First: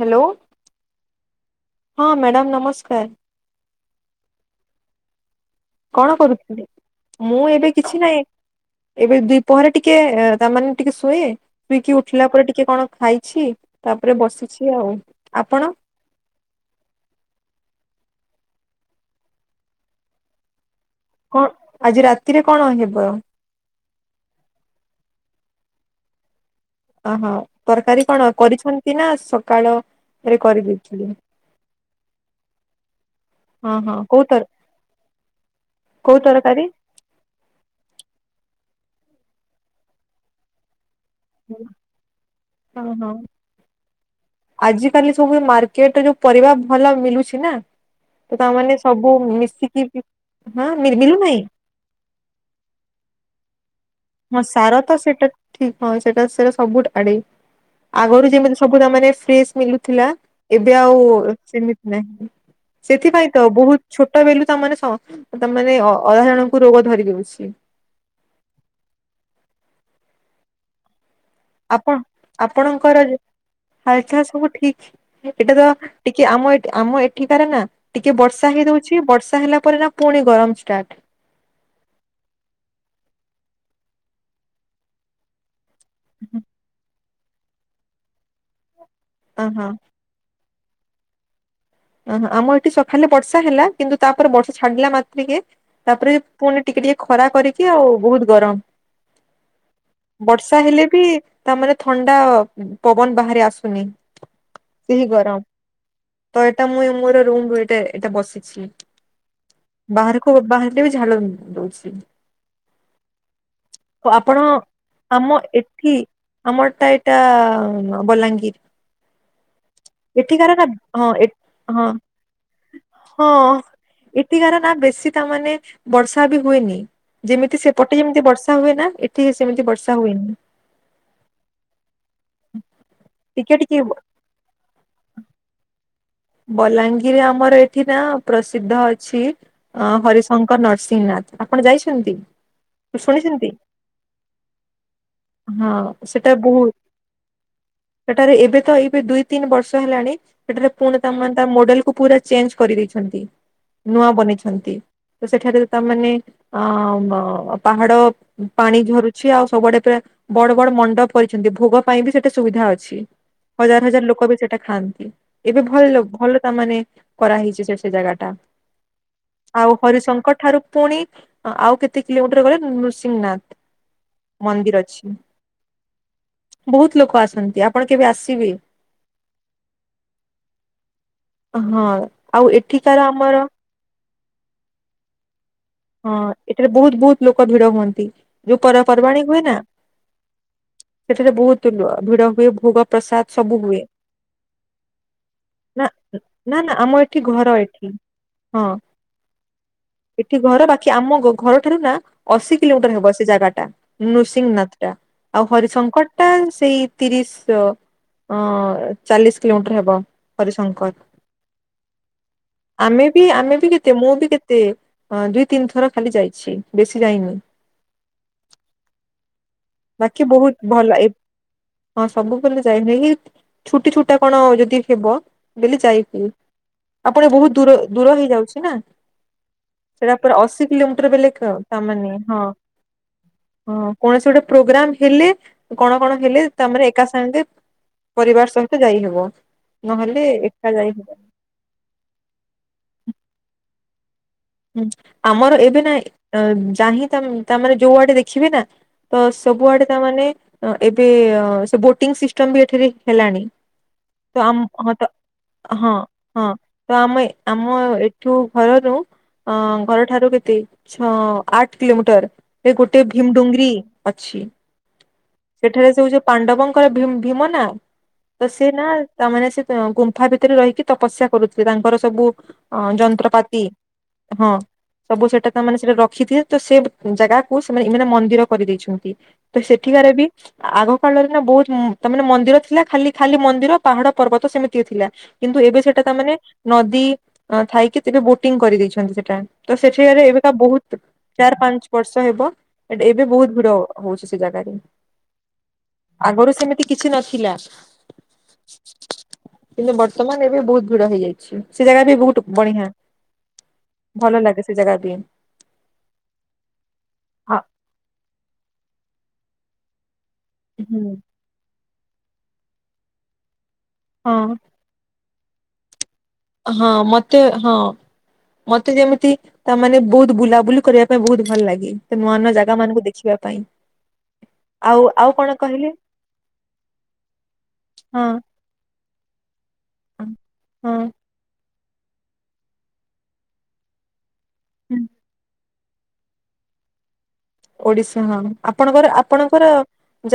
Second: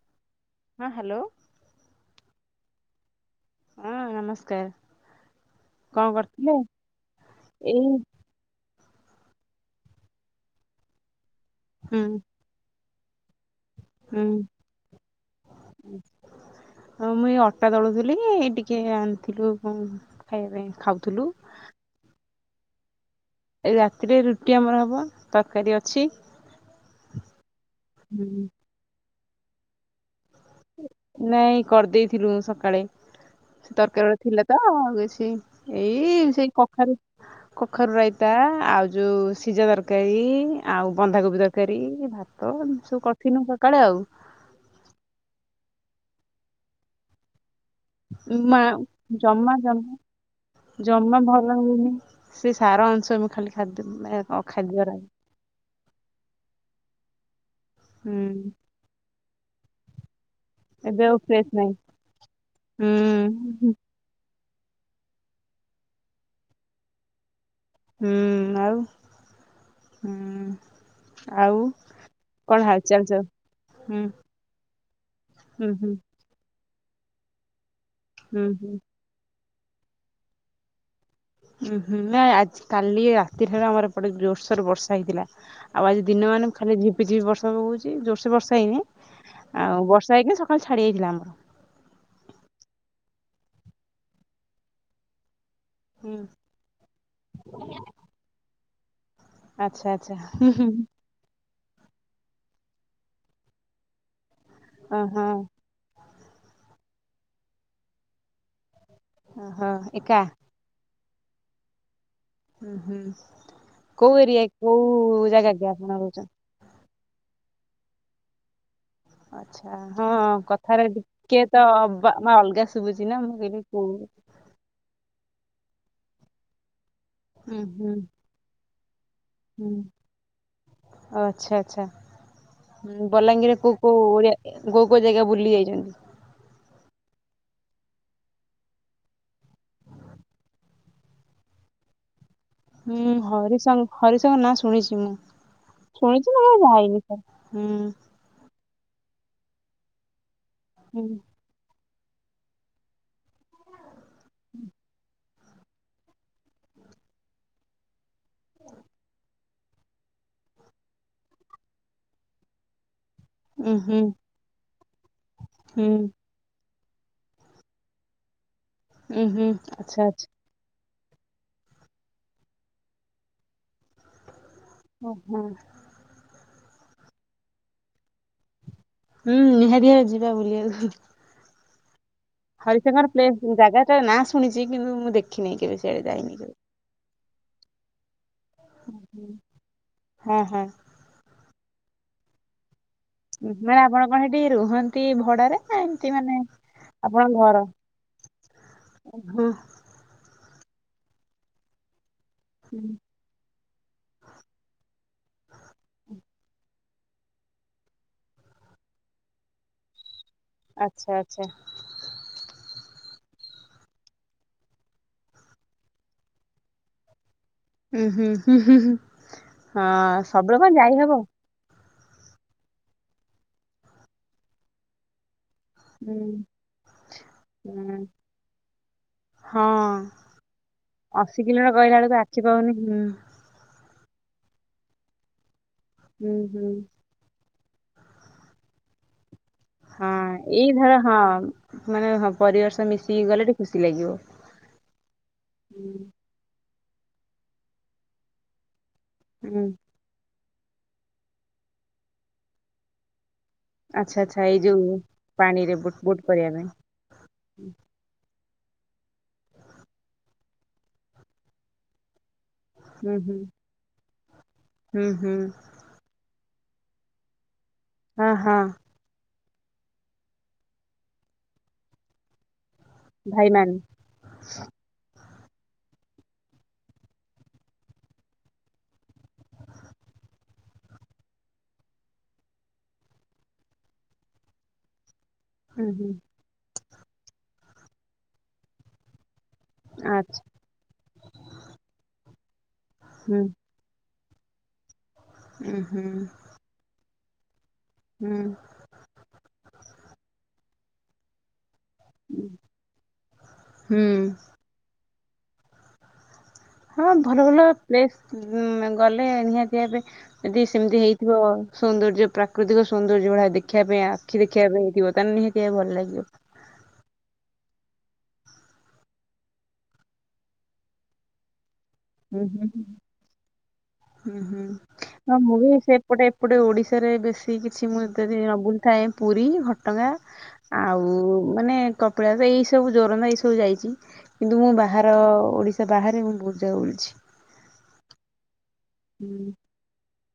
Hello. ହଁ hello. ହଁ madam ନମସ୍କାର। ହଁ ନମସ୍କାର। କଣ କରୁଥିଲେ ମୁଁ ଏବେ ଏଇ କିଛି ନାହିଁ। ଏବେ ଦିପହରେ ଟିକେ ତା ମାନେ ଟିକେ ଶୁଏ ଶୋଇକି ହୁଁ ଉଠିଲା ପରେ ଟିକେ କଣ ଖାଇଛି ତାପରେ ହୁଁ ବସିଛି ଆଉ ଆପଣ? ମୁଁ ଏଇ ଅଟା ଦଳୁଥିଲି ଟିକେ ଆଣିଥିଲୁ ଖାଇବା ପାଇଁ ଖାଉଥିଲୁ। କଣ ଆଜି ରାତିରେ କଣ ହେବ? ଏ ରାତିରେ, ରୁଟି, ଆମର ହବ, ତରକାରୀ, ଅଛି। ଓହୋ, ତରକାରୀ, କଣ ହୁଁ କରିଛନ୍ତିନା ସକାଳରେ କରିବେ? ନାଇଁ କରିଦେଇଥିଲୁ ସକାଳେ। ସେ ହଁ ହଁ ତରକାରୀ କୋଉ ତର ଥିଲା ତ ଆଉ କିଛି ଏଇ କୋଉ ସେଇ ତରକାରୀ? କଖାରୁ କଖାରୁରାଇତା, ଆଉ ଯୋଉ, ସିଝାତରକାରୀ। ଆଉ, ବନ୍ଧାକୋବି ତରକାରୀ, ଭାତ, ସବୁ କରିଥିନୁ ସକାଳେ ଆଉ ଆଜିିକାଲି ସବୁ ମାର୍କେଟରେ ଯୋଉ ପରିବା ଭଲ ମିଳୁଛି ନା। ତ ମା ତାମାନେ ସବୁ ଜମା ମିଶିକି ଜମା ବି ହଁ ଜମା ମିଳୁନାହିଁ ଭଲ ହଉନି। ସେ ସାର ଅଂଶ ମୁଁ ଖାଲି ଖା ହଁ ସାର ତ ଖାଦ୍ୟ [inaudible] ସେଇଟା ଠିକ ହଁ ସେଟା ସେଟା ସବୁ ଆଡେ ଆଗରୁ ହୁଁ ଯେମିତି ସବୁେ ଫ୍ରେସ୍ ମିଳୁଥିଲା। ଏବେ ଆଉ ସେମିତି ନାହିଁ ସେଥିପାଇଁ ତ ହୁଁ ବହୁତ ଛୋଟବେଲୁ ତାମାନେ ତା ମାନେ ଅଧା ଜଣଙ୍କୁ ରୋଗ ଧରିଦଉଛି। ହୁଁ ଆଉ ହୁଁ ଆଉ କଣ ହାଲ ଚାଲ ସବୁ? ହୁଁ ହାଲଚଲ ସବୁ ଠିକ୍ ଏଇଟା ତ ହୁଁ ହୁଁ ଟି କି ଆମ ଆମ ଏଠିକାର ନା ଟିକେ ହୁଁ ବର୍ଷା ହେଇ ହୁଁ ଦଉଛି ବର୍ଷା ହେଲା ପରେ ନା ପୁଣି ଗରମ ଷ୍ଟାର୍ଟ। ଉୁଁ ହୁଁ ନାଇଁ ଆଜି କାଲି ରାତିଠାରୁ ଆମର ପ ଜୋରସୋର ବର୍ଷା ହେଇଥିଲା। ଆଉ ଆଜି ଦିନ ମାନ ଖାଲି ଝିପି ଝିପି ବର୍ଷା ପକଉଛି ଜୋରସେ ବର୍ଷା ହେଇନି ଅହଁ ଆଉ ବର୍ଷା ଯାଇକି ସକାଳେ ଛାଡି ଯାଇଥିଲା ଆମର ଓହୋ ଆମ ଏଠି ସକାଳେ ବର୍ଷା ହେଲା କିନ୍ତୁ ତାପରେ ବର୍ଷା ଛାଡିଲା ମାତ୍ରକେ ତାପରେ ହୁଁ ପୁଣି ଟିକେ ଟିକେ ଖରା କରିକି ଆଉ ବହୁତ ଗରମ ଆଚ୍ଛା ଆଚ୍ଛା ହୁଁ ବର୍ଷା ହୁଁ ହେଲେ ବି ତାମାନେ ଥଣ୍ଡା ପବନ ବାହାରି ଆସୁନି ସେହି ଓହୋ ଗରମ। ତ ଏଟା ମୁଇଁ ମୋର ରୁମ ଏଟା ଏଟା ବସିଛି ଓହୋ ଏକା ବାହରକୁ ବାହା ସେବି ଝାଲ ଦଉଛି। ହୁଁ ହୁଁ କୋଉ ଆପଣ ଏରିଆ କୋଉ ଆମ ଜାଗା ଆଜ୍ଞା ଏଠି ଆପଣ ରହୁଛ? ଆମରଟା ଏଇଟା ବଲାଙ୍ଗୀର। ଆଚ୍ଛା ହଁ ଏଠିକାର ନା କଥାରେ ହଁ ଏ ଟିକେ ତ ହଁ ବା ଅଲଗା ଶୁଭୁଛି। ନା ମୁଁ କହିଲି କୋଉ ଏଠିକାରର ନା ବେଶୀ ତା ମାନେ ବର୍ଷା ବି ହୁଏନି। ଯେମିତି ହୁଁ ହୁଁ ସେପଟେ ଯେମିତି ବର୍ଷା ହୁଏ ନା ଟିକେ ସେମିତି ହୁଁ ବର୍ଷା ହୁଏନି। ଓ ଆଚ୍ଛା ଆଚ୍ଛା ହୁଁ ଟିକେ ବଲାଙ୍ଗୀରରେ କୋଉ ଟିକେ କୋଉ ଓଡ଼ିଆ କୋଉ କୋଉ ଜାଗା ବୁଲି ଯାଇଛନ୍ତି? ବଲାଙ୍ଗିର ଆମର ଏଠି ନା ପ୍ରସିଦ୍ଧ ଅଛି ଅଁ ହରିଶଙ୍କର ନରସିଂହନାଥ ଆପଣ ଯାଇଛନ୍ତି? ହୁଁ, ଶୁଣିଛନ୍ତି? ହରିଶଂ ହରିଶଙ୍କର ନାଁ ଶୁଣିଛି ମୁଁ। ହଁ ସେଟା ଶୁଣିଛି ମୁଁ ବହୁତ ଯାଇନି ହୁଁ ସେଠାରେ ଏବେ ତ ଏବେ ଦୁଇ ତିନି ବର୍ଷ ହେଲାଣି ସେଠାରେ ପୁଣି ହୁଁ ତାମାନେ ତା ମଡେଲକୁୁ ପୁରା ଚେଞ୍ଜ କରିଦେଇଛନ୍ତି ନୂଆ ବନେଇଛନ୍ତି। ତ ସେଠାରେ ତାମାନେ ଅ ପାହାଡ ପାଣି ଝରୁଛି। ଆଉ ସବୁଆଡେ ପୁରା ବଡ ବଡ ମଣ୍ଡପ କରିଛନ୍ତି। ଭୋଗ ପାଇଁ ବି ସେଠି ସୁବିଧା ଅଛି। ଉଁ ହଜାର ହୁଁ ହଜାର ଲୋକ ବି ସେଇଟା ଖାଆନ୍ତି। ଏବେ ଭଲ ଲୋ ହୁଁ ଭଲ ତାମାନେ କରାହେଇଛି। ସେ ସେ ଜାଗାଟା ଉଁ ହୁଁ ଆଉ ଆଚ୍ଛା ଆଚ୍ଛା। ହରିଶଙ୍କର ଠାରୁ ପୁଣି ଆଉ କେତେ କିଲୋମିଟର ଗଲେ ନୃସିଂହନାଥ ମନ୍ଦିର ଅଛି। ଓ ହୋ। ବହୁତ ଲୋକ ଆସନ୍ତି। ଆପଣ କେବେ ଆସିବେ? ହୁଁ, ନିହାତିଭାବେ ଯିବା ବୁଲିବାକୁ। ହଁ। ଆଉ ଏଠିକାର ହରିଶଙ୍କର ଆମର ପ୍ଲେସ୍ ଜାଗାଟା ନାଁ ଶୁଣିଛି। କିନ୍ତୁ, ମୁଁ ଦେଖିନହିଁ କେବେ। ସିଆଡେ ହଁ, ଯାଇନି କେବେ। ଏଠାରେ ବହୁତ ବହୁତ ଲୋକ ଭିଡ ହୁଅନ୍ତି। ଯୋଉପର୍ବାଣୀ ହୁଏ ନା ହଁ ହଁ ସେଠାରେ ବହୁତ ଲୁ ଭିଡ ହୁଏ। ଭୁଗ ପ୍ରସାଦ ସବୁ ମାନେ ହୁଏ ଆପଣ କଣ ସେଠି ରୁହନ୍ତି ଭଡାରେ ନା ଏମିତି ମାନେ ନା ନା ଆମ ଏଠି ଘର ଏଠି ହଁ। ଓ ହୁଁ। ଏଠି ଘର ବାକି ଆମ ଘର ଠାରୁ ନା ଅଶୀ କିଲୋମିଟର ହେବ। ସେ ଜାଗାଟା ନୃସିଂହନାଥ ଟା ଆଉ ହରିଶଙ୍କର ଟା ସେଇ ତିରିଶ ଓ ହଁ, ଚାଳିଶ କିଲୋମିଟର ହେବ। ହରିଶଙ୍କର ଆଚ୍ଛା ଆଚ୍ଛା। ଆମେ ବି ଆମେ ବି କେତେ ମୁଁ ବି କେତେ ହଁ, ଦୁଇ ତିନିଥର ଖାଲି ଯାଇଛି ବେଶୀ ଯାଇନି। ଉୁଁ ହୁଁ ହୁଁ ହୁଁ ହଁ ବାକି ବହୁତ ସବୁବେ କଣ ଭଲ ଯାଇ ଏ ହବ। ହଁ, ସବୁବେଲେ ଯାଇ ଏଇ ଛୁଟି ଛୁଟା କଣ ଯଦି ହେବ। ବ ହୁଁ। ଯାଇକ ଆପଣ ବହୁତ ଦୂର ହୁଁ। ଦୂର ହେଇଯାଉଛି ନା। ହଁ। ସେଟା ପୁରା ଅଶୀ କିଲୋମିଟର ଅଶୀ ବେଲେକ କିଲୋମିଟର କହିଲା ତାମାନେ ବେଳକୁ ଆଖି ହଁ। ପାଉନି। ହଁ, କୌଣସି ଗୋଟେ ପ୍ରୋଗ୍ରାମ ହେଲେ। କଣ କଣ ହୁଁ ହେଲେ ହୁଁ ତାମାନେ ଏକା ସାଙ୍ଗେ ପରିବାର ସହିତ ଯାଇହବ। ହଁ, ନହେଲେ ଏକା ଏଇ ଧର ଯାଇହବ ହଁ ମାନେ ହଁ ପରିବାର ସହ ମିଶିକି ଗଲେ ଟିକେ ଖୁସି ଲାଗିବ। ହୁଁ, ଆମର ଏବେ ନା। ଯଁ ତାମେ ଯୋଉ ଆଡେ ଦେଖିବି ନା। ତ ହୁଁ ସବୁଆଡେ ତାମାନେ ଅ ଏବେ ସେ ବୋଟିଂ ସିଷ୍ଟମ ବି ଏଠାରେ ହେଲାଣି। ଆଚ୍ଛା ତ ଆଚ୍ଛା ଆମ ଏଇ ଯୋଉ ହଁ ତ ପାଣି ରେ ହଁ ବୁଟ ବୁଟ ହଁ କରିବା ପାଇଁ। ତ ଆମ ଆମ ଏଠୁ ଘରରୁ ଅ ଘରଠାରୁ କେତେ ଛଅ ଆଠ କିଲୋମିଟର। ଏ ଗୋଟେ ହୁଁ ହୁଁ ଭୀମଡୁଙ୍ଗରି ଅଛି ହୁଁ ହୁଁ ସେ ଏଠାରେ ଯଉ ଯୋଉ ପାଣ୍ଡବଙ୍କର ଭୀ-ଭୀମ ନା ହଁ ତ ହଁ ସି ନା। ତାମାନେ ସେ ଗୁମ୍ଫା ଭିତରେ ରହିକି ତପସ୍ୟା କରୁଥିଲେ। ତାଙ୍କର ସବୁ ଅ ଯନ୍ତ୍ରପାତି ହଁ। ହ ସବୁ ସେଟା ତ ମାନେ ସେଟା ରଖିଥ ତ ସେ ଜାଗାକୁ ସେମାନେ ଏ ମାନେ ମନ୍ଦିର କରିଦେଇଛନ୍ତି। ତ ସେଠିକାରେ ବି ଆଗ କାଳରେ ନା ବହୁତୁ ତା ମାନେ ମନ୍ଦିର ଥିଲା ଖାଲି ଖାଲି ମନ୍ଦିର ପାହାଡ ପର୍ବତ ସେମିତି ଥିଲା। କିନ୍ତୁ ଏବେ ଉଁ ସେଟା ହୁଁ ତାମାନେ ନଦୀ ଅ ଥାଇକି ଏବେ ବୋଟିଂ କରିଦେଇଛନ୍ତି ସେଟା। ତ ସେଠିକାରେ ଆଚ୍ଛା ଏବେକା ବହୁତ ଚାର ପାଞ୍ଚ ବର୍ଷ ହେବ ଏ ଏବେ ହୁଁ ବହୁତ ଭିଡ। ହଉଛି ସେ ଜାଗାରେ ଉଁ ହୁଁ ଆଗରୁ ସେମିତି କିଛି ନଥିଲା। ହୁଁ। କିନ୍ତୁ ବର୍ତ୍ତମାନ ଏବେ ବହୁତ ଭିଡ ହେଇଯାଇଛି ସେ ଜାଗା ବି ବହୁତ ବଢ଼ୀଆଁ। ହୁଁ। ଭଲ ଲାଗେ ସେ ଜାଗା ବି। ହଁ ଭଲ ହଁ ଭଲ ପ୍ଲେସ୍ ଉଁ ଗଲେ ନିହାତି ଏବେ ଯଦି ସେମିତି ହେଇଥିବ। ସୌନ୍ଦର୍ଯ୍ୟ ପ୍ରାକୃତିକ ସୌନ୍ଦର୍ଯ୍ୟ ଭଳିଆ ଦେଖିବା ପାଇଁ ହଁ ଆଖି ଦେଖିଆ ପାଇଁ ଥିବ ତାହେଲେ ନିହାତି ଭଲ ଲାଗିବ। ହଁ ମତେ ହଁ। ମତେ ଯେମିତି ତା ମାନେ ବହୁତ ବୁଲାବୁଲି କରିଆ ପାଇଁ ବହୁତ ଭଲ ଲାଗେ। ତ ନୂଆ ହୁଁ ନୂଆ ହୁଁ। ଜାଗା ମାନଙ୍କୁ ଦେଖିବା ପାଇଁ। ହୁଁ ହୁଁ। ଆଉ ଆଉ ହଁ କଣ ମୁଁ ବି କହିଲେ ସେପଟେ ଏପଟେ ଓଡ଼ିଶାରେ ବେଶୀ କିଛି ମୁଁ ହଁ ତଦି ନ ବୁଲି ଥାଏ ପୁରୀ ଘଟଙ୍ଗା ହଁ ଆଉ ମାନେ କପିଳାସ ତ ଏଇ ସବୁ ଜୋରନ୍ଦା ଏଇ ସବୁ ଯାଇଚି କିନ୍ତୁ ମୁଁ ହୁଁ। ବାହାର ଓଡ଼ିଶା ବାହାରେ ମୁଁ ବୋହୁତ୍ ଜାଗା ବୁଲଚି। ଓଡିଶା ହଁ ଆପଣଙ୍କର ହୁଁ। ଆପଣଙ୍କର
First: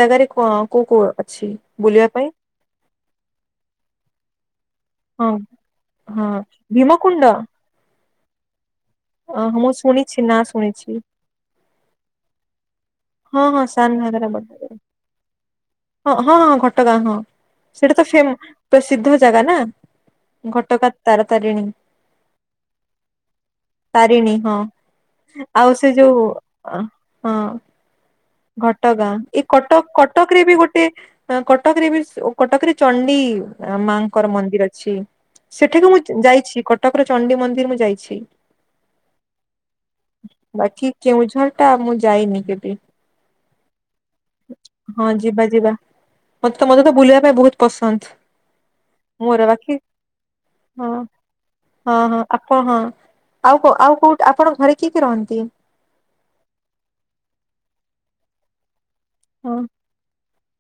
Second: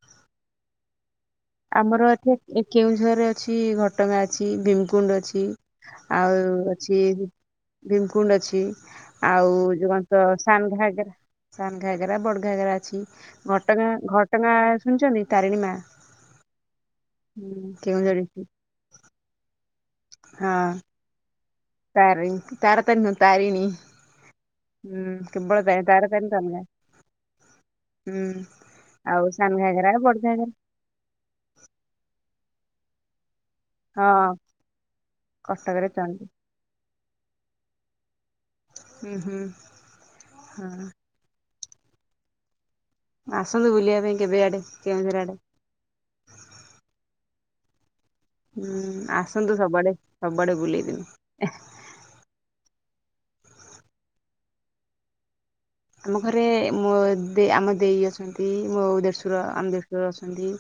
ଜାଗାରେ କୋ କୋଉ କୋଉ ଅଛି? ଆମର ବୁଲିବା ପାଇଁ ଏଠି ଏ କେଉଁଝରେ ଅଛି ଘଟଗାଁ ଅଛି ଭୀମକୁଣ୍ଡ ହଁ ଅଛି। ହଁ ଆଉ ଅଛି ଭୀମକୁୁଣ୍ଡ ଏଠି ଭିମକୁଣ୍ଡ ଅଛି। ଆଉ ଓହୋ ମୁଁ ଯୋଉ କଣ ଶୁଣିଛି ତ ନା ଶୁଣିଛି ସାନଘାଗରା ସାନଘାଗରା ବଡଘାଗରା ଅଛି। ହଁ ହଁ ଘଟଗାଁ ସାନ ଘଟଗାଁ ଶୁଣିଚନ୍ତି ତାରିଣୀ ମା? ଅ ହଁ ହଁ ଘଟଗାଁ ହଁ ହୁଁ ସେଇଟା ତ କେଉଁଝର ଫେମ ଡିଷ୍ଟ୍ରିକ୍ଟ ପସିଦ୍ଧ ଜାଗା ନା। ଘଟଗାଁ ତାରା ତାରିଣୀ। ତାରି ତାର ତାରିଣି ନୁହଁ ତାରଣୀ। ତାରିଣୀ ହଁ ଆଉ ସେଇ ତାର ଯୋଉ ତାରିଣୀ ତମ ଗାଁ ହଁ। ହୁଁ। ଘଟଗାଁ ଆଉ ଏ ସାନ ଘାଗରା କଟକ ବଡ କଟକରେ ଘାଗରା ବି ଗୋ ସେ ଅ କଟକରେ ବି ସ୍ ଓ କଟକରେ ଚଣ୍ଡି। ଆଁ ମାଆଙ୍କର ହଁ ମନ୍ଦିର ଅଛି କଟକରେ ସେଠିକୁ ମୁଁ ଚଣ୍ଡୀ ଯାଇଛି କଟକର ଚଣ୍ଡୀ ମନ୍ଦିର ମୁଁ ଯାଇଛି। ହୁଁ ହୁଁ ହଁ। କେଉଁଝରଟା ମୁଁ ଯାଇନି କେବେ। ଆସନ୍ତୁ ବୁଲିଆ ପାଇଁ। କେବେ ଆଡେ ହଁ କେଉଁଝର ଆଡେ ଯିବା ଯିବା ମତେ ତ ମତେ ତ ବୁଲିବା ପାଇଁ ବୋହୁତ ପସନ୍ଦ। ହୁଁ ମୋର ଆସନ୍ତୁ ବାକି ସବୁଆଡେ ସବୁଆଡେ ବୁଲେଇ ହଁ ଦେମି ଏ। ହଁ ହଁ ଆପ ହଁ ଆଉ କୋ ଆଉ କୋଉଟା ଆପଣଙ୍କ ଘରେ କିଏ କିଏ ରହନ୍ତି? ଆମ ଘରେ ମୋ ଦେ ଆମ ଦେଇ ଅଛନ୍ତି ମୋ ଦେଡଶୁର ହଁ ଆମ ଦେ ଡଶୁର ଅଛନ୍ତି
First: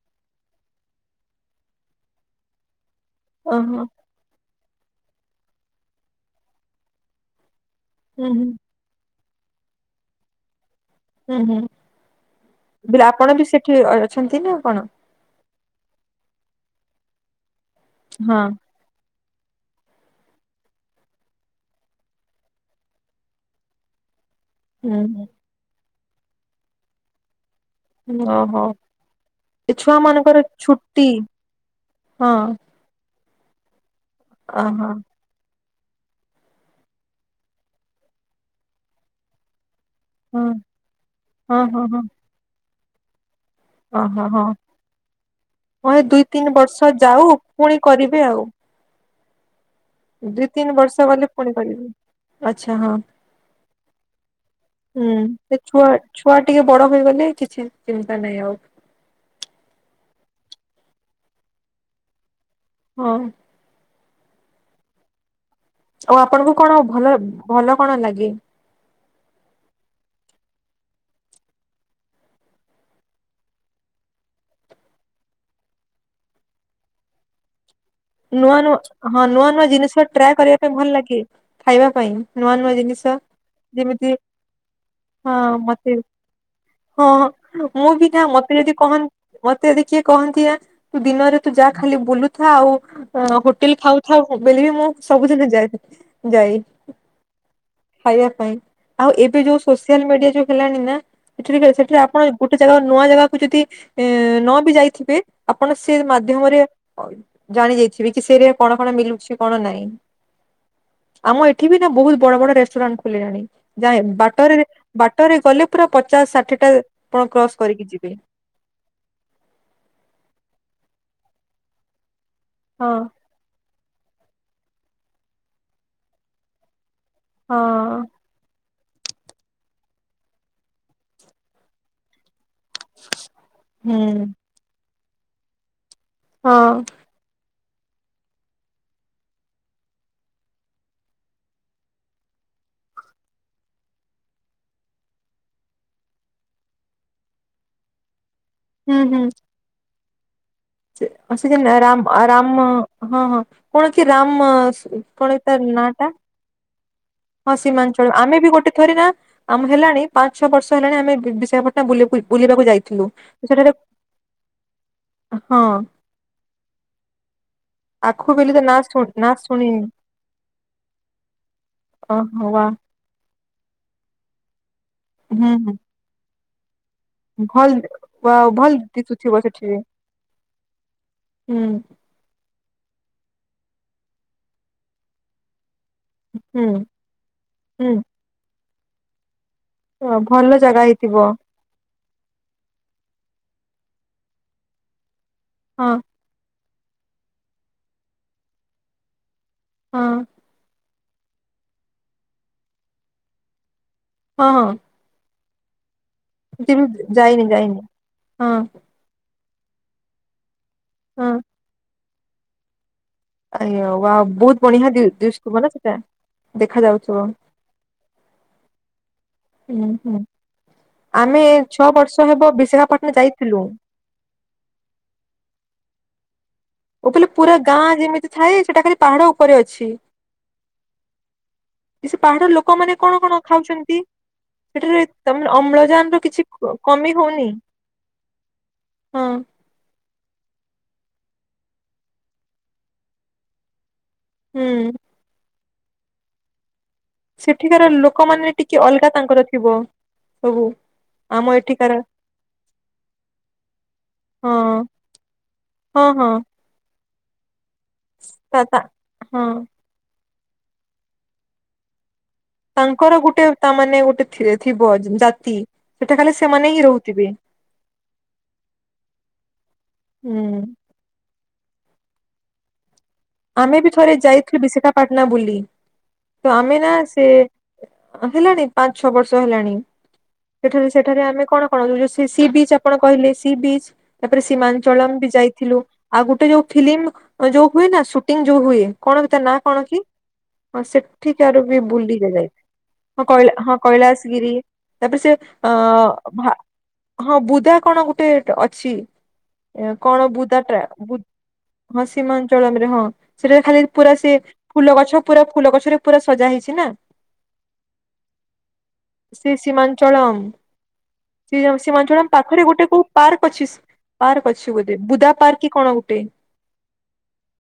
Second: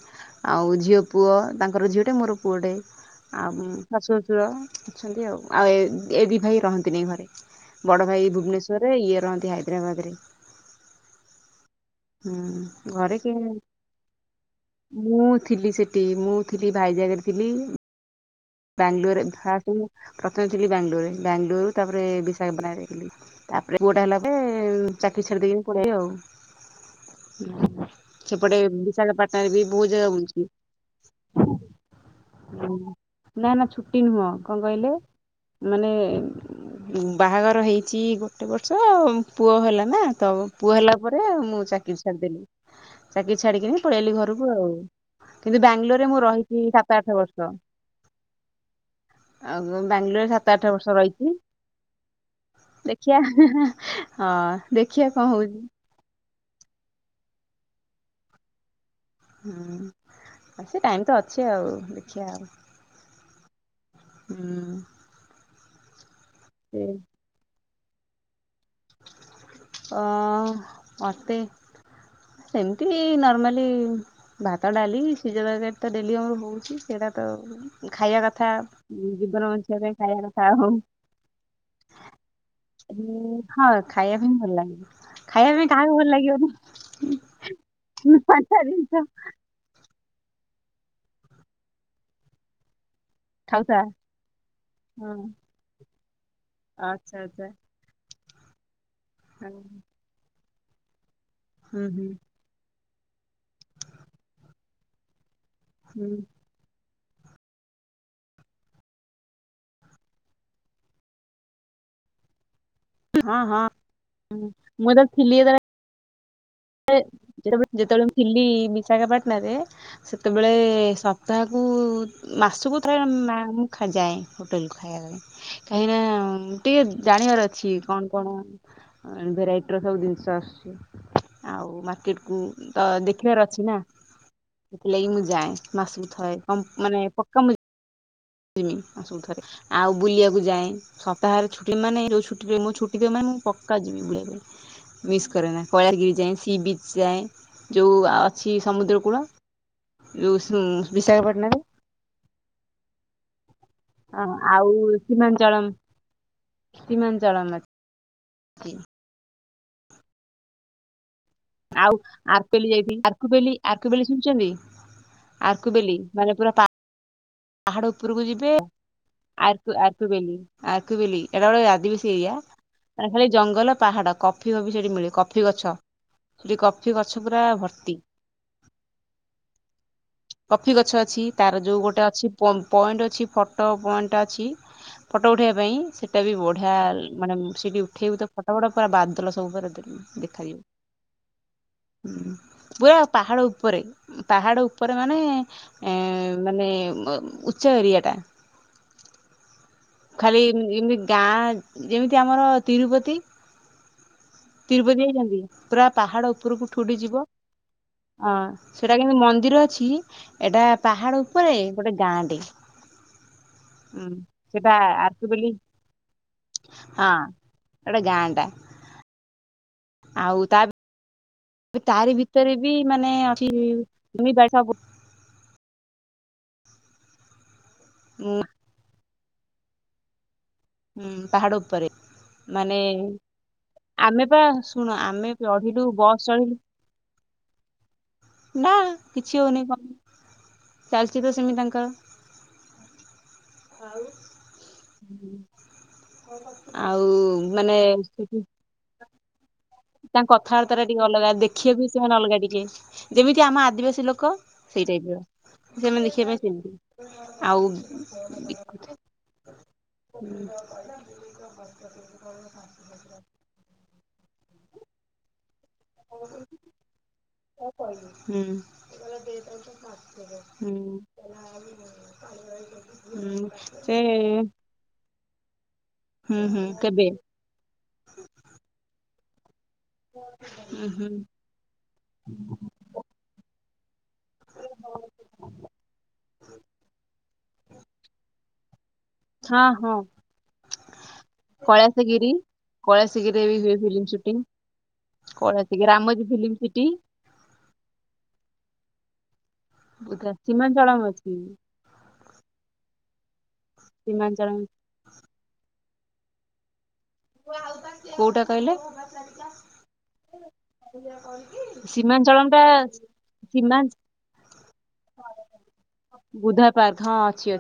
ଆଉ ଝିଅ ପୁଅ ତାଙ୍କର ଝିଅଟେ ମୋର ପୁଅଟେ ଆଉ ଓହୋ ଉମ୍ ଶାଶୁ ଶସୁ ର ଅଛନ୍ତି ଆଉ ଆଉ ଏ ଏ ଦିଇ ଭାଇ ରହନ୍ତି ନେଇ ଘରେ ବଡ଼ ହୁଁ ଭାଇ ହୁଁ ଭୁବନେଶ୍ୱ ରରେ ଇଏ ରହନ୍ତି ହାଇଦ୍ରାବାଦରେ। ହୁଁ ହୁଁ। ହୁଁ ବୋଇଲେ ଘରେ ଆପଣ ବି କେହି ସେଠି ଅଛନ୍ତି ନା କଣ? ମୁଁ ଥିଲି ସେଠି ମୁଁ ଥିଲି ଭାଇଜାଗରେ ଥିଲି ହଁ। ବାଙ୍ଗାଲୋରରେ ଫାଷ୍ଟ ମୁଁ ପ୍ରଥମେ ଥିଲି ବାଙ୍ଗଲୋରରେ ବାଙ୍ଗାଲୋରରୁ ତାପରେ ବିଶାଖାପାଟଣା ଯାଇଥିଲି। ତାପରେ ପୁଅଟା ହେଲା ପରେ ଉଁ ହୁଁ ଚାକିରି ଛାଡି ଦେଇକି ମୁଁ ପଳିଆଇଲି ଆଉ। ଉଁ ହୁଁ ସେପଟେ ଓହୋ ବିଶାଖାପାଟଣାରେ ବି ଏ ବୋହୁତ ଛୁଆ ଜାଗା ମାନଙ୍କର ଛୁଟି ବୁଲଚି। ହଁ ହୁଁ ନା ନା ଛୁଟି ନୁହଁ କଣ ଓହୋ କହିଲେ? ମାନେ ବାହାଘର ହେଇଚି ଗୋଟେ ବର୍ଷ ପୁଅ ହେଲା ନା ତ ହଁ ପୁଅ ହେଲା ପରେ ମୁଁ ହଁ ହଁ ଚାକିରି ହଁ ଛାଡ଼ିଦେଲି ଚାକିରି ଛାଡ଼ିକିନା ପଳେଆଇଲି ଓହୋ ଘରକୁ ହଁ ଆଉ। କିନ୍ତୁ ହଁ ଏ ବାଙ୍ଗାଲୋରରେ ମୁଁ ଦୁଇ ତିନି ରହିଚି ବର୍ଷ ସାତ ଆଠ ଯାଉ ବର୍ଷ। ପୁଣି କରିବେ ଆଉ ଆଉ ବାଙ୍ଗାଲୋରରେ ଦୁଇ ସାତ ତିନି ଆଠ ବର୍ଷ ଗଲେ ରହିଚି। ପୁଣି କରିବେ ଆଚ୍ଛା ହଁ ଦେଖିଆ ହଁ ଦେଖିଆ ହୁଁ କଣ ସେ ହୋଉଚି। ଛୁଆ ଛୁଆ ଟିକେ ବଡ଼ ହୋଇଗଲେ କିଛି ଚିନ୍ତା ନାହିଁ ଆଉ। ହୁଁ ଆ ସେ ଟାଇମ ତ ଅଛି ଆଉ ଦେଖିଆ ଆଉ। ହଁ। ହୁଁ। ଆଉ ଆପଣଙ୍କୁ କଣ ସେ ଭଲ ଭଲ କଣ ଲାଗେ? ଅ ମତେ ସେମତି ଏଇ ନର୍ମାଲି ଭାତ ଡାଲି ସିଝା ତରକାରି ତ ଡେଲି ଆମର ହୋଉଚି ସେଡା ତ ଖାଇବା କଥା ନୂଆ ନୂଆ ହଁ ଜୀବନ ନୂଆ ନୂଆ ବଞ୍ଚିବା ପାଇଁ ଜିନିଷ ଖାଇବା ଟ୍ରାଏ କଥା କରିବା ଆଉ ପାଇଁ ଭଲ ଲାଗେ ଖାଇବା ପାଇଁ? ନୂଆ ନୂଆ ଜିନିଷ? ହଁ ଯେମିତି ଖାଇବା ପାଇଁ ଭଲ ଲାଗେ। ହଁ ଖାଇବା ପାଇଁ ମତେ କାହାକୁ ଭଲ ଲାଗିବନି ହଁ ମୁଁ ବି ନା ନୂଆ ମତେ ନୂଆ ଯଦି କହ ଜିନିଷ। ମତେ ଦେଖିକି କହନ୍ତି ଆ ତୁ ଦିନରେ ତୁ ଯାହା ଖାଲି ବୁଲୁଥା ଆଉ। ହୋଟେଲ୍ ଖାଉଥା ଖାଉ ଥାଉ ବୋଲିକି ମୁଁ ହଁ। ସବୁଦିନ ଯାଏ ଯାଇ। ଆଚ୍ଛା ଆଚ୍ଛା। ଖାଇବା ପାଇଁ ଆଉ ଏବେ ଯୋଉ ହୁଁ ସୋସିଆଲ ମିଡ଼ିଆ ଯୋଉ ହେଲାଣି ନା ସେଠାରେ ସେଠାରେ ହୁଁ ଆପଣ ଗୋଟେ ଜାଗା ନୂଆ ଜାଗାକୁ ଯଦି ଏ ନ ବି ଯାଇଥିବେ ଆପଣ ସେ ହୁଁ ମାଧ୍ୟମରେ ଜାଣି ଯାଇଥିବେ କି ସେରେ କଣ କଣ ମିଲୁଛି କଣ ନାହିଁ। ଆମ ଏଠି ବି ନା ବହୁତ୍ ବଡ଼ ବଡ଼ ରେଷ୍ଟୁରାଣ୍ଟ୍ ହଁ ଖୋଲିଲାଣି ହଁ ଯାଏ ବାଟରେ ବାଟରେ ଗଲେ ପୁରା ପଚାଶ ଷାଠିଏ ଟା ଆପଣ କ୍ରସ ଯେତେ [unintelligible] କରିକି ଯେତେବେଳେ ଯିବେ ମୁଁ ଥିଲି ବିଶାଖାପାଟଣାରେ ସେତେବେଳେ ସପ୍ତାହକୁ ମାସକୁ ହଁ। ଥରେ ମା ଖା ଯାଏ ହୋଟେଲ୍ କୁ ଖାଇବା ପାଇଁ କାହିଁକି ନା ଟିକେ ଜାଣିବାର ହଁ। ଅଛି କଣ କଣ ଭେରାଇଟିର ସବୁ ଜିନିଷ ଆସୁଛି ଆଉ ମାର୍କେଟ କୁ ତ ଦେଖିବାର ଅଛି ନା ହୁଁ। ସେଥିଲାଗି ମୁଁ ଯାଏ ମାସକୁ ଥରେ ହଁ କମ୍ପ ମାନେ ପ [unintelligible] ଯିମି ମାସ କୁ ଥରେ ଆଉ ବୁଲିବାକୁ ଯାଏଁ। ସପ୍ତାହରେ ଛୁଟି ମାନେ ଯୋଉ ଛୁଟିରେ ମୁଁ ଛୁଟି ଥିବ ମାନେ ମୁଁ ପକା ଯିମି ବୁଲି। ମିସ୍ କରେ ନା କଳାଗିରି ଯାଏଁ ସି ବିଚ୍ ଯାଏଁ ଯୋଉ ଆ ଛି ହୁଁ ସମୁଦ୍ରକୂଳ ହୁଁ ଯୋଉ ସେ [unintelligible] ବିଶାଖାପାଟଣାରେ ହଁ ହଁ। କଣ କି ହଁ ରାମ୍ ଆଉ କଣ କି ସୀମାଞ୍ଚଳମ୍ ତାର ନାଁ ଟା? [unintelligible] ହଁ ସୀମାଞ୍ଚଳ ଆମେ ବି ଅଛି। ଗୋଟେ ଥରେ ନା ଆମ ହେଲାଣି ପାଞ୍ଚ ଛଅ ବର୍ଷ ହେଲାଣି ଆମେ ବି ଆଉ [unintelligible] ବେଲି ଯାଇଥିଲି ଆକୁ ବେଲି ସେଠାରେ ଆର୍କୁ ବେଲି ଶୁଣିଛନ୍ତି ହଁ ଆର୍କୁ ବେଲି? ମାନେ ପୁରା ପା ପାହାଡ଼ ଉପରକୁ ଆଖୁ ଯିବେ। [unintelligible] ଆର୍କୁ ଆର୍କୁ ବେଲି ଆର୍କୁ ବେଲି ଏଟା ଗୋଟେ ଆଦିବାସୀ ଏରିଆ। ଓହୋ ବା ମାନେ ଖାଲି ଜଙ୍ଗଲ ପାହାଡ଼ କଫି ଫପି ସେଇଠି ମିଳେ କଫି ହୁଁ ହୁଁ ଗଛ ସେଠି କଫି ଗଛ ପୁରା ଭର୍ତ୍ତି। ଭଲ ଭଲ ଦିଶୁଥିବ ସେଠି। କଫି ଗଛ ଅଛି ତାର ଯୋଉ ଗୋଟେ ଅଛି ପ ପଏଣ୍ଟ ଅଛି ଫଟୋ ପଏଣ୍ଟ ଅଛି ଫଟୋ ଉଠେଇବା ପାଇଁ ସେ ସେଟା ବି ହୁଁ ବଢ଼ିଆ ମାନେ ସେଇଠି ହୁଁ ଉଠେଇ ବୁ ତୋ ଫୋଟୋ ଫୋଟୋ ପୁରା ବାଦଲ ସବୁ ପୁରା ଦେ ତ ଭଲ ଜାଗା ହେଇଥିବ। ହଁ ପୁରା ପାହାଡ଼ ଉପରେ ପାହାଡ଼ ଉ ଉପରେ ମାନେ ଏ ହଁ ମାନେ ମ ଉଚ୍ଚ ଏରିଆ ଟା। ହଁ ଖାଲି ଏମିତି ଗାଁ ଯେମିତି ଆମର ତିରୁପତି। ହଁ ହଁ ତିରୁପତି ଯାଇଛନ୍ତି ପୁରା ପାହାଡ଼ ଉପରକୁ ଉଠି ଉଠି ଯିବ ଯାଇନି ଯାଇନି ଅ ହଁ ସେ ଏଟା କିନ୍ତୁ ମନ୍ଦିର ଅଛି ଏଇଟା ପାହାଡ଼ ହଁ। ଉପରେ ଗୋଟେ ଗାଁ ଟେ। ମାନେ ଉଁ ଆ ବହୁତ୍ ସେଟା ବଢ଼ିଆ ଆରସି ବୋଲି [unintelligible] ସେଟା ଦେଖା ଯାଉଥିବ। ଏଟା ଗାଁ ଟା। ହୁଁ ହୁଁ ଆଉ ତା ଆମେ ଛଅ ତାରି ବର୍ଷ ଭିତରେ ହେବ ବି ମାନେ ବିଶାଖାପାଟଣା ଅଛି ଯାଇଥିଲୁ। [unintelligible] ସବୁ। ଓ ମୁଁ କହିଲି ପୁରା ଗାଁ ଯେମିତି ଉଁ ଥାଏ ସେଟା ଖାଲି ପାହାଡ଼ ଉପରେ ଅଛି। ହୁଁ ପାହାଡ଼ ଉପରେ। ସେ ପାହାଡ଼ ମାନେ ଲୋକମାନେ କଣ କଣ ଖାଉଛନ୍ତି ଆମେ ପା ଶୁଣ ସେଠାରେ ଆମେ ତ ଚଢିଲୁ ଅମ୍ଳଜାନ ର ବସ୍ କିଛି ଚଢିଲୁ କମି ହଉନି। ନାଁ ହଁ କିଛି ହଉନି କ ଚାଲିଛି ତ ସେମିତି ତାଙ୍କର। ହୁଁ। ଆଉ ମାନେ ସେଠି କି ଅଲଗା ତାଙ୍କର ଥିବ। ତାଙ୍କ ସବୁ କଥାବାର୍ତ୍ତା ଟା ଟିକେ ଅଲଗା, ଆମ ଦେଖିବାକୁ ବି ଏଠିକାର ସେମାନେ ଅଲଗା ଟିକେ। ଯେମିତି ଆମ ଆଦିବାସୀ ଲୋକ ହଁ ସେଇଟାଇପ୍ ର, ହଁ ସେମାନେ ହଁ ଦେଖିବା ପାଇଁ ସେମିତି। ଆଉ, ବି ତା ତା ହଁ [inaudible] ହୁଁ। ତାଙ୍କର ଗୁଟେ ତା, ମାନେ ଗୋଟେ ଥି-ଥିବ ଜାତି। ସେଟା ଖାଲି ସେମାନେ ହିଁ ରହୁଥିବେ ହୁଁ। ହୁଁ। ହୁଁ। ହୁଁ ଆମେ ବି ସେ ଥରେ ଯାଇଥିଲୁ ବିଶାଖାପାଟଣା ବୁଲି। ହୁଁ ତ ହୁଁ ଆମେ ନା କେବେ ସେ ହେଲାଣି ପାଞ୍ଚ ଛଅ ବର୍ଷ ହେଲାଣି। ହୁଁ ସେଠାରେ ହୁଁ ସେଠାରେ ଆମେ କଣ କଣ, ଯଉ ଯଉ ସି ବିଚ୍ ଆପଣ କହିଲେ, ସି ବିଚ୍ ତା'ପରେ ସୀମାଞ୍ଚଳମ ବି ଯାଇଥିଲୁ। ଆଉ ଗୁଟେ ଯୋଉ, ଫିଲ୍ମ ଯୋଉ ହୁଏ ନା ସୁଟିଂ ଯୋଉ ହୁଏ। କଣ କି, ତା ନା ହଁ କଣ ହଁ କି? ହଁ, ସେଠିକାରୁ ବି ବୁଲିକା କୈଳାସଗିରି ଯାଇଥି କୈଳାସଗିରିରେ ହଁ, ବି ହୁଏ ହଁ, ଫିଲ୍ମ ସୁଟିଂ କୈଳାସଗିରି ତା'ପରେ ସେ ଅଁ କୈଳାସଗିରି ରାମୋଜୀ ଫିଲ୍ମ ଭା, ସିଟି ହଁ, ବୁଦା କଣ ଗୁଟେ ଅଛି? କଣ ବୁଦାଟ୍ରା, ସୀମାଞ୍ଚଳମ୍ ଅଛି ହଁ ସୀମାଞ୍ଚଳରେ ହଁ। ସେଟାରେ ଖାଲି ପୁରା ସେ, ସୀମାଞ୍ଚଳମ୍ ଫୁଲ ଗଛ ପୁରା ଫୁଲ ଗଛରେ ପୁରା ସଜା ହେଇଛି ନା। କୋଉଟା କହିଲ? ସେ ସୀମାଞ୍ଚଳଂ, ସେ ସୀମାଚଳଂ ସୀମାଞ୍ଚଳମ୍ ଟା ପାଖରେ ଗୋଟେ କୋଉ ପାର୍କ ଅଛି ସୀମା ସେ ପାର୍କ ଅଛି, ବୋଧେ! ବୁଦା ପାର୍କ କି କଣ ଗୁଟେ? ବୁଧା ପାର୍କ ହଁ, ଅଛି ଅଛି।